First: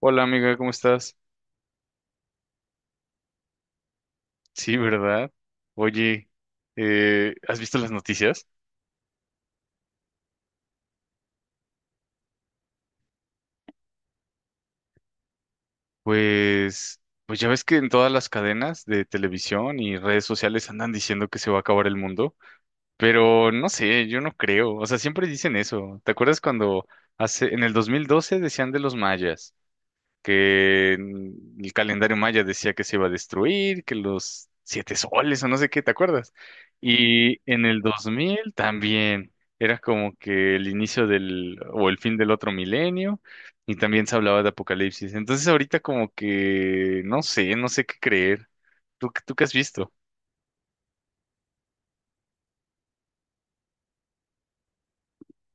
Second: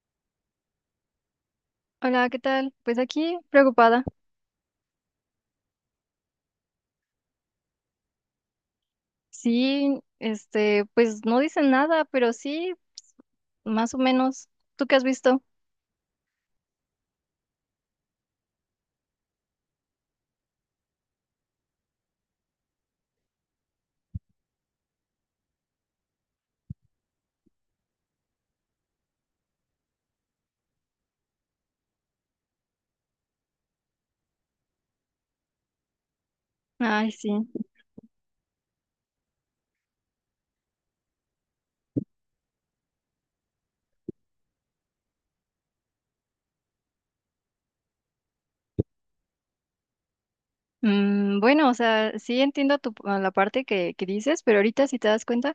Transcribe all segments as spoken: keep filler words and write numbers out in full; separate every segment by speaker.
Speaker 1: Hola amiga, ¿cómo estás?
Speaker 2: Hola, ¿qué tal? Pues aquí preocupada.
Speaker 1: Sí, ¿verdad? Oye, eh, ¿has visto las noticias?
Speaker 2: Sí, este, pues no dicen nada, pero sí, más o menos. ¿Tú qué has visto?
Speaker 1: Pues, pues ya ves que en todas las cadenas de televisión y redes sociales andan diciendo que se va a acabar el mundo, pero no sé, yo no creo, o sea, siempre dicen eso. ¿Te acuerdas cuando hace, en el dos mil doce decían de los mayas? Que el calendario maya decía que se iba a destruir, que los siete soles o no sé qué, ¿te acuerdas?
Speaker 2: Ay, sí.
Speaker 1: Y en el dos mil también era como que el inicio del o el fin del otro milenio y también se hablaba de apocalipsis. Entonces ahorita como que no sé, no sé qué creer. ¿Tú, tú qué has visto?
Speaker 2: Mm, bueno, o sea, sí entiendo tu, a la parte que, que dices, pero ahorita si te das cuenta,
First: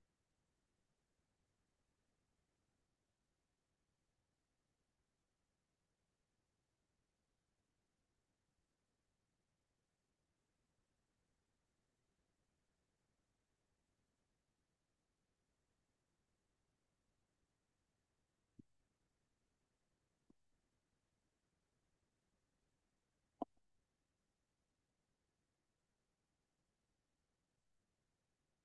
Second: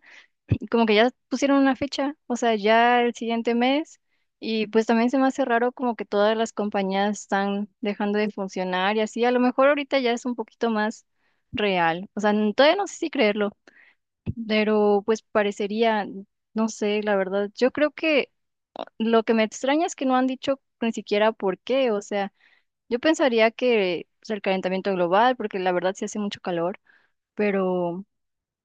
Speaker 2: como que ya pusieron una fecha, o sea, ya el siguiente mes, y pues también se me hace raro como que todas las compañías están dejando de funcionar y así, a lo mejor ahorita ya es un poquito más real, o sea, n- todavía no sé si creerlo. Pero pues parecería, no sé, la verdad, yo creo que lo que me extraña es que no han dicho ni siquiera por qué, o sea, yo pensaría que es el calentamiento global, porque la verdad sí hace mucho calor, pero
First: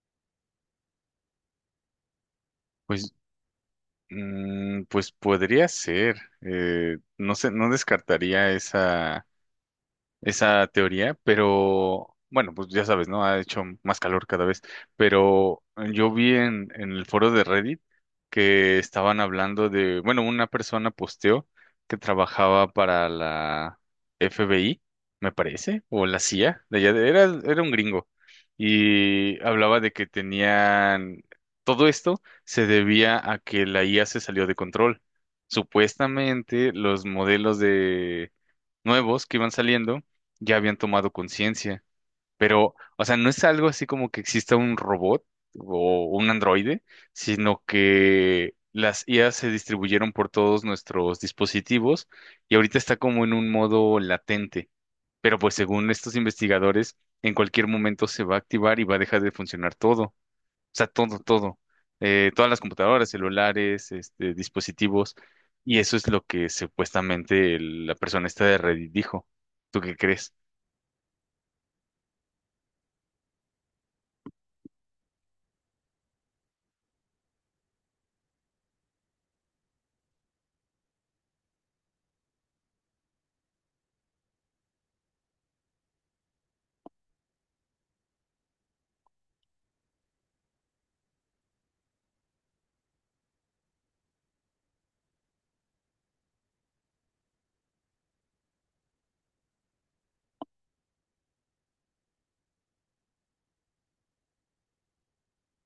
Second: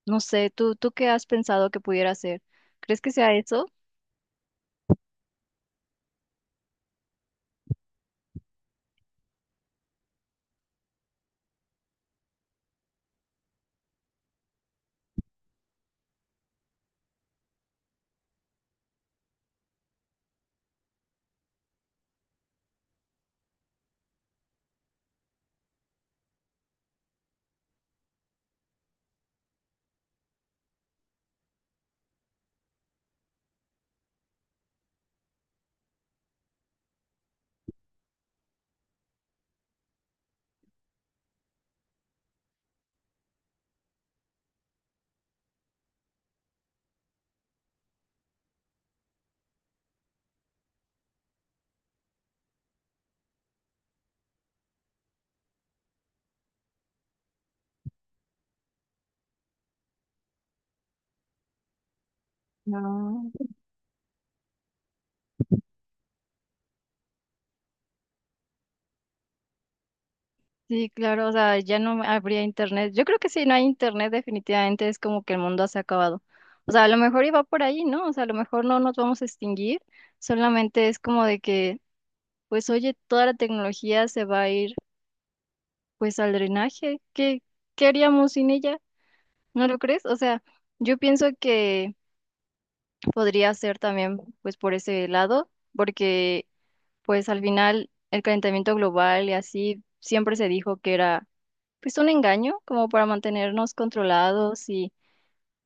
Speaker 2: no sé, ¿tú, tú qué has pensado que pudiera ser? ¿Crees que
Speaker 1: Pues,
Speaker 2: sea eso?
Speaker 1: mm, pues podría ser. Eh, no sé, no descartaría esa esa teoría, pero bueno, pues ya sabes, ¿no? Ha hecho más calor cada vez, pero yo vi en, en el foro de Reddit que estaban hablando de, bueno, una persona posteó que trabajaba para la F B I, me parece, o la C I A, de allá de- era, era un gringo, y hablaba de que tenían, todo esto se debía a que la I A se salió de control. Supuestamente los modelos nuevos que iban saliendo ya habían tomado conciencia. Pero, o sea, no es algo así como que exista un robot o un androide, sino que las I A se distribuyeron por todos nuestros dispositivos y ahorita está como en un modo latente. Pero pues según estos investigadores, en cualquier momento se va a activar y va a dejar de funcionar todo. O sea, todo, todo. Eh, todas las computadoras,
Speaker 2: No.
Speaker 1: celulares, este, dispositivos. Y eso es lo que supuestamente el- la persona esta de Reddit dijo. ¿Tú qué crees?
Speaker 2: Sí, claro, o sea, ya no habría internet. Yo creo que si no hay internet, definitivamente es como que el mundo se ha acabado. O sea, a lo mejor iba por ahí, ¿no? O sea, a lo mejor no nos vamos a extinguir, solamente es como de que pues oye, toda la tecnología se va a ir pues al drenaje. ¿Qué, qué haríamos sin ella? ¿No lo crees? O sea, yo pienso que podría ser también pues por ese lado, porque pues al final el calentamiento global y así siempre se dijo que era pues un engaño como para mantenernos controlados y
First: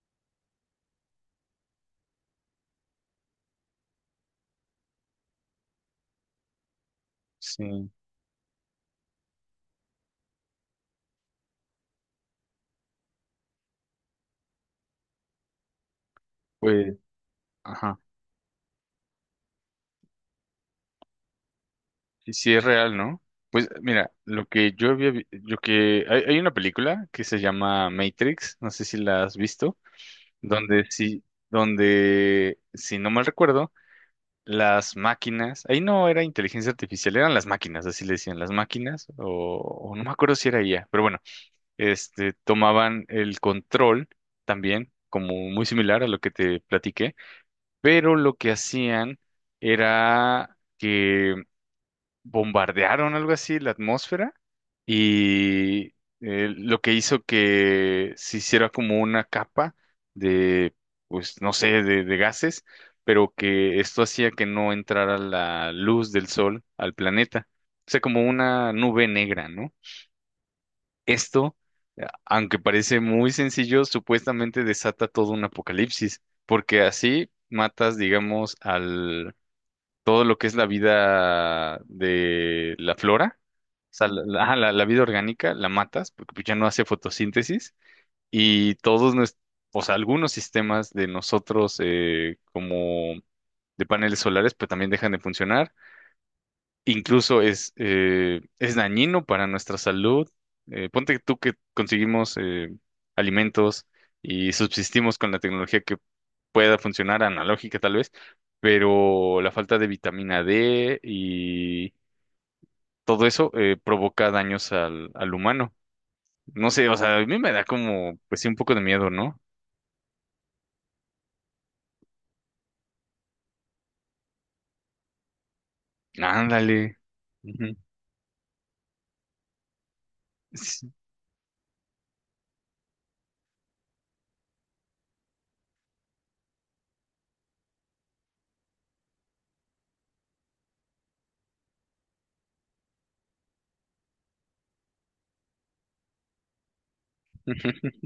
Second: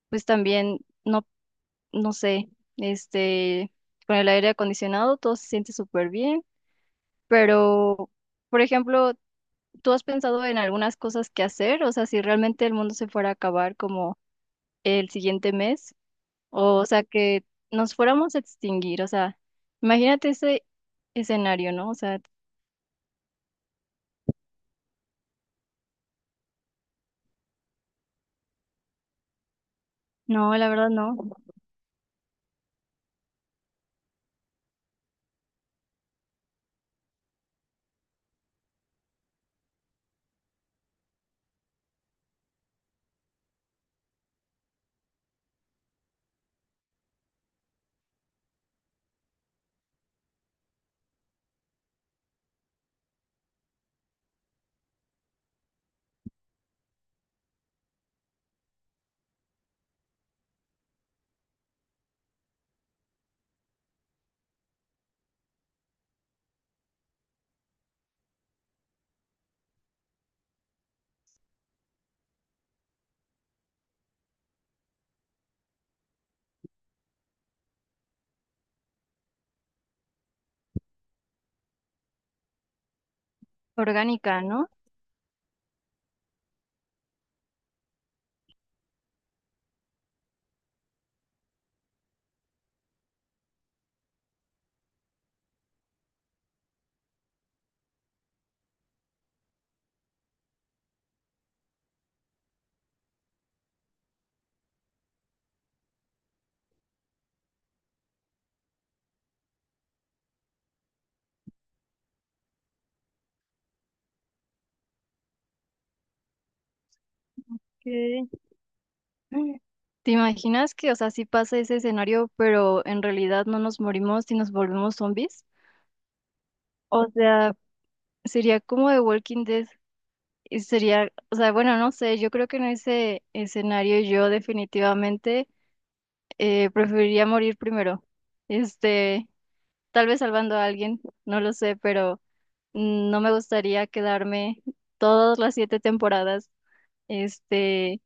Speaker 2: pues también no, no sé, este, con el aire acondicionado todo se siente súper bien,
Speaker 1: Sí,
Speaker 2: pero... Por ejemplo, ¿tú has pensado en algunas cosas que hacer? O sea, si realmente el mundo se fuera a acabar como el siguiente mes, o,
Speaker 1: pues,
Speaker 2: sea, que nos
Speaker 1: ajá.
Speaker 2: fuéramos a extinguir, o sea, imagínate ese escenario, ¿no? O sea,
Speaker 1: Y si es real, ¿no? Pues mira, lo que yo había, vi- lo que hay, hay una película que se llama Matrix, no sé si la has visto,
Speaker 2: no, la
Speaker 1: donde
Speaker 2: verdad no,
Speaker 1: sí, donde si no mal recuerdo, las máquinas, ahí no era inteligencia artificial, eran las máquinas, así le decían, las máquinas, o, o no me acuerdo si era ella, pero bueno, este, tomaban el control también, como muy similar a lo que te platiqué, pero lo que hacían era que bombardearon algo así la atmósfera y eh, lo que hizo que se hiciera como una capa de, pues no sé, de, de gases, pero que esto hacía que no entrara la luz del sol al planeta. O sea, como una nube negra, ¿no? Esto, eh, aunque parece muy sencillo, supuestamente desata todo un apocalipsis, porque así matas, digamos, al todo lo que es la vida de la flora, o sea, la,
Speaker 2: orgánica,
Speaker 1: la- ajá,
Speaker 2: ¿no?
Speaker 1: la- la vida orgánica la matas, porque pues, ya no hace fotosíntesis, y todos nuestros, o sea, algunos sistemas de nosotros eh, como de paneles solares, pues también dejan de funcionar incluso es, eh, es dañino para nuestra salud. Eh, ponte tú que conseguimos eh, alimentos y subsistimos con la tecnología que pueda funcionar, analógica tal vez, pero la falta de vitamina D y todo eso eh, provoca daños al, al humano. No sé, o sea, a mí me da como,
Speaker 2: ¿Qué?
Speaker 1: pues sí, un poco de miedo, ¿no?
Speaker 2: ¿Te imaginas que, o sea, sí pasa ese escenario, pero en realidad no nos morimos y nos volvemos zombies?
Speaker 1: Ándale.
Speaker 2: O sea,
Speaker 1: Ujú.
Speaker 2: sería como de Walking Dead y
Speaker 1: Sí.
Speaker 2: sería, o sea, bueno, no sé, yo creo que en ese escenario yo definitivamente eh, preferiría morir primero. Este, tal vez salvando a alguien, no lo sé, pero mm, no me gustaría quedarme todas las siete temporadas, este,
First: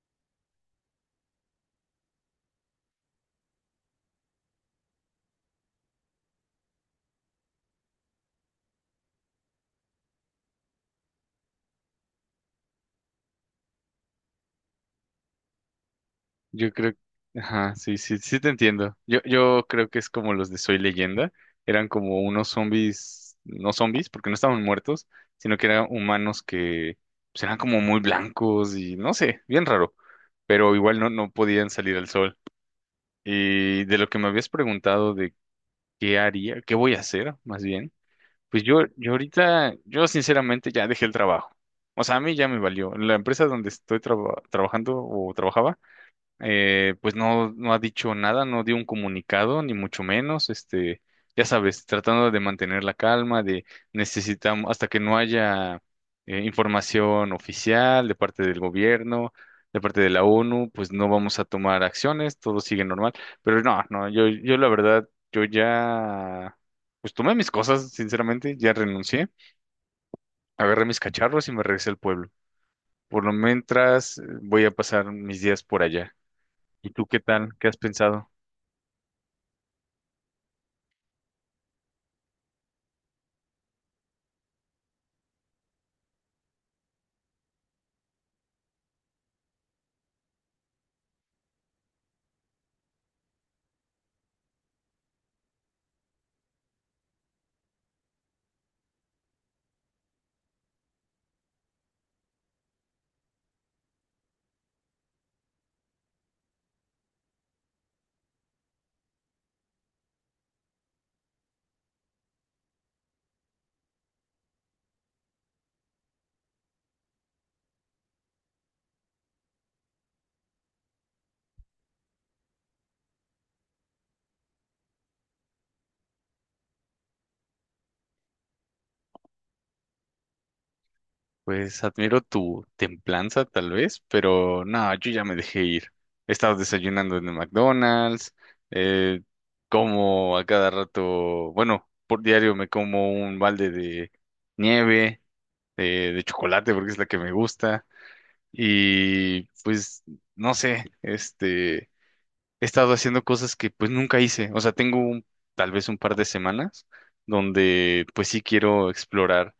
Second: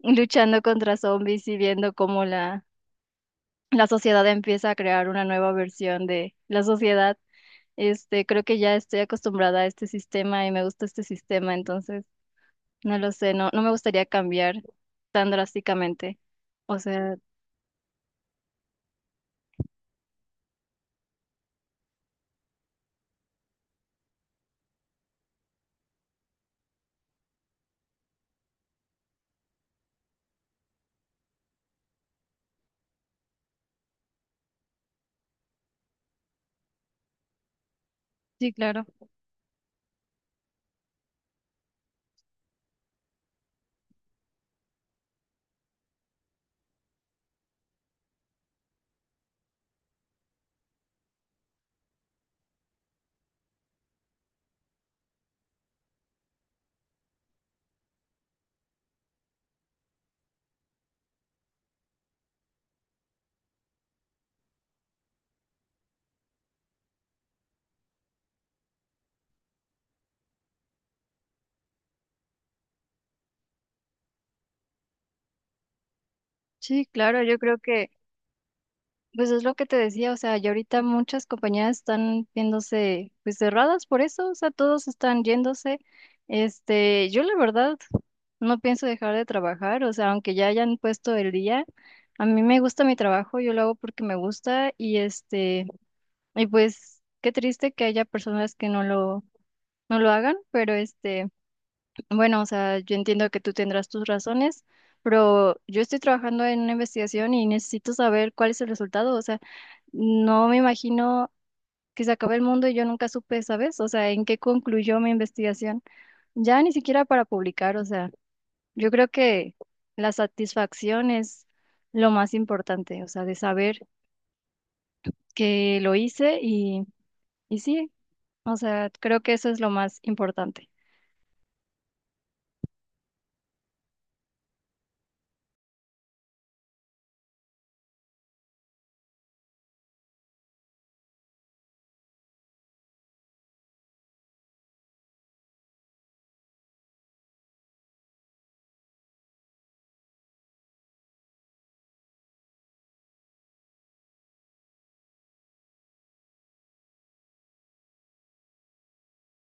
Speaker 2: luchando contra zombies y viendo cómo la, la sociedad empieza a crear una nueva versión de la sociedad. Este, creo que ya estoy acostumbrada a este sistema y me gusta este sistema, entonces no lo sé, no, no me gustaría cambiar tan drásticamente.
Speaker 1: Yo
Speaker 2: O
Speaker 1: creo,
Speaker 2: sea,
Speaker 1: ajá, sí, sí, sí te entiendo. Yo, yo creo que es como los de Soy Leyenda. Eran como unos zombies, no zombies, porque no estaban muertos, sino que eran humanos que pues, eran como muy blancos y no sé, bien raro. Pero igual no, no podían salir al sol. Y de lo que me habías preguntado de qué haría, qué voy a hacer, más bien,
Speaker 2: sí,
Speaker 1: pues yo,
Speaker 2: claro.
Speaker 1: yo ahorita, yo sinceramente ya dejé el trabajo. O sea, a mí ya me valió. La empresa donde estoy traba- trabajando o trabajaba eh, pues no, no ha dicho nada, no dio un comunicado, ni mucho menos, este, ya sabes, tratando de mantener la calma, de necesitamos, hasta que no haya eh, información oficial de parte del gobierno, de parte de la ONU, pues no vamos a tomar acciones, todo sigue normal, pero no, no, yo, yo la verdad, yo ya, pues tomé mis cosas, sinceramente, ya renuncié, agarré mis cacharros y me regresé al pueblo. Por lo mientras, eh, voy a pasar mis días por allá.
Speaker 2: Sí,
Speaker 1: ¿Y tú qué
Speaker 2: claro, yo
Speaker 1: tal?
Speaker 2: creo
Speaker 1: ¿Qué has
Speaker 2: que
Speaker 1: pensado?
Speaker 2: pues es lo que te decía, o sea, y ahorita muchas compañías están viéndose pues cerradas por eso, o sea, todos están yéndose. Este, yo la verdad no pienso dejar de trabajar, o sea, aunque ya hayan puesto el día, a mí me gusta mi trabajo, yo lo hago porque me gusta y este, y pues qué triste que haya personas que no lo no lo hagan, pero este, bueno, o sea, yo entiendo que tú tendrás tus razones. Pero yo estoy trabajando en una investigación y necesito saber cuál es el resultado. O sea, no me imagino que se acabe el mundo y yo nunca supe, ¿sabes? O sea, en qué concluyó mi investigación. Ya ni siquiera para publicar, o sea, yo creo que la satisfacción es lo más importante, o sea, de saber que lo hice y, y sí, o sea, creo que eso es lo más importante.
Speaker 1: Pues admiro tu templanza tal vez, pero no, yo ya me dejé ir. He estado desayunando en el McDonald's, eh, como a cada rato, bueno, por diario me como un balde de nieve, de, de chocolate porque es la que me gusta. Y pues, no sé, este, he estado haciendo cosas que pues nunca hice. O sea, tengo un- tal vez un par de semanas donde pues sí quiero explorar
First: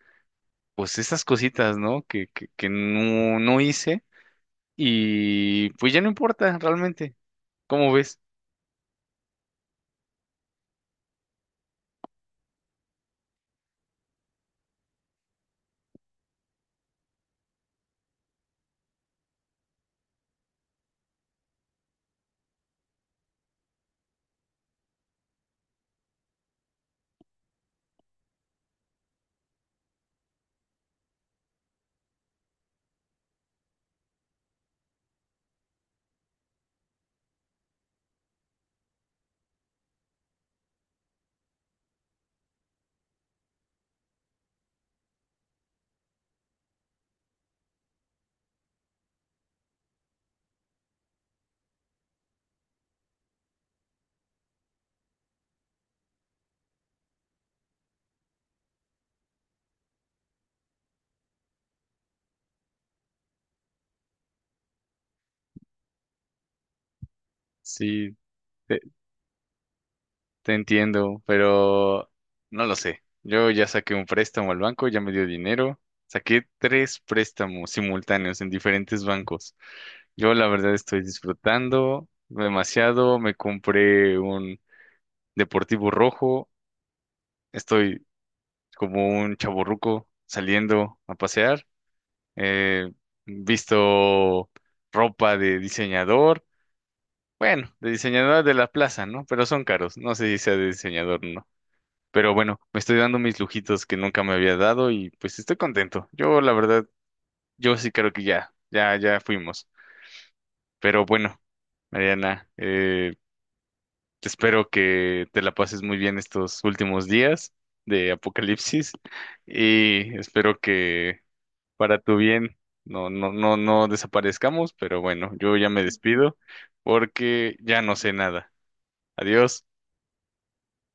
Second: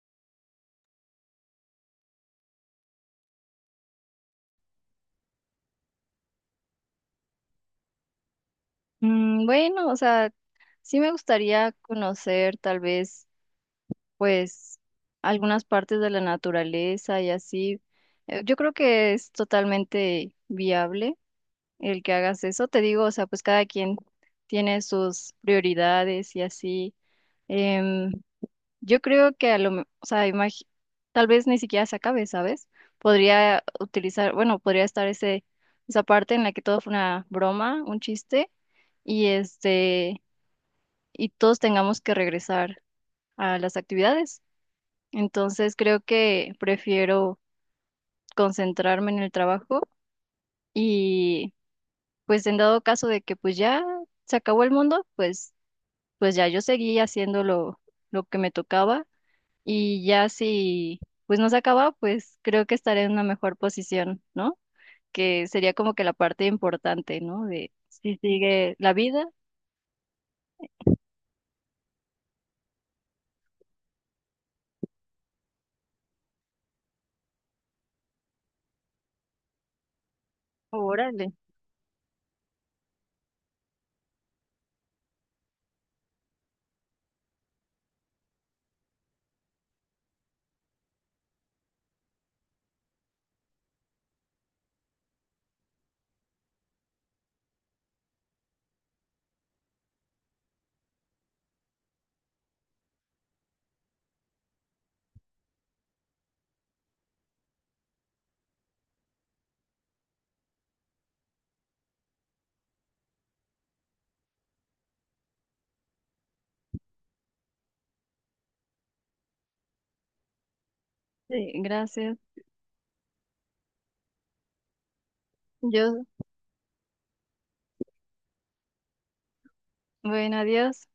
Speaker 1: pues esas cositas, ¿no? Que, que, que no, no hice y pues ya no importa realmente. ¿Cómo ves?
Speaker 2: Mm, bueno, o sea, sí me gustaría conocer tal vez, pues, algunas partes de la naturaleza y así. Eh, Yo creo que es totalmente viable el que hagas eso. Te digo, o sea, pues cada quien tiene sus prioridades y así. Em, yo creo que a lo, me- o sea, imagi- tal vez ni siquiera se acabe, ¿sabes? Podría utilizar, bueno, podría estar ese, esa parte en la que todo fue una broma, un chiste, y este, y todos tengamos que regresar a las actividades. Entonces creo que prefiero concentrarme en el trabajo pues en dado caso de que pues ya se acabó el mundo, pues, pues ya yo seguí haciendo lo, lo que me tocaba y ya si pues no se acaba, pues creo que estaré en una mejor posición, ¿no? Que sería como que la parte importante, ¿no? De
Speaker 1: Sí,
Speaker 2: si sigue
Speaker 1: te,
Speaker 2: la vida.
Speaker 1: te entiendo, pero no lo sé. Yo ya saqué un préstamo al banco, ya me dio dinero. Saqué tres préstamos simultáneos en diferentes bancos. Yo la verdad estoy
Speaker 2: Órale.
Speaker 1: disfrutando demasiado. Me compré un deportivo rojo. Estoy como un chavorruco saliendo a pasear eh, visto ropa de diseñador, bueno, de diseñador de la plaza, ¿no? Pero son caros, no sé si sea de diseñador o no. Pero bueno, me estoy dando mis lujitos que nunca me había dado y pues estoy contento. Yo, la verdad, yo sí creo que ya, ya, ya fuimos. Pero bueno, Mariana, eh, espero que te la pases muy bien estos últimos días de Apocalipsis y espero que
Speaker 2: Sí,
Speaker 1: para tu
Speaker 2: gracias.
Speaker 1: bien, no, no, no, no desaparezcamos, pero bueno, yo ya me
Speaker 2: Yo,
Speaker 1: despido porque ya no sé nada. Adiós.
Speaker 2: bueno, adiós.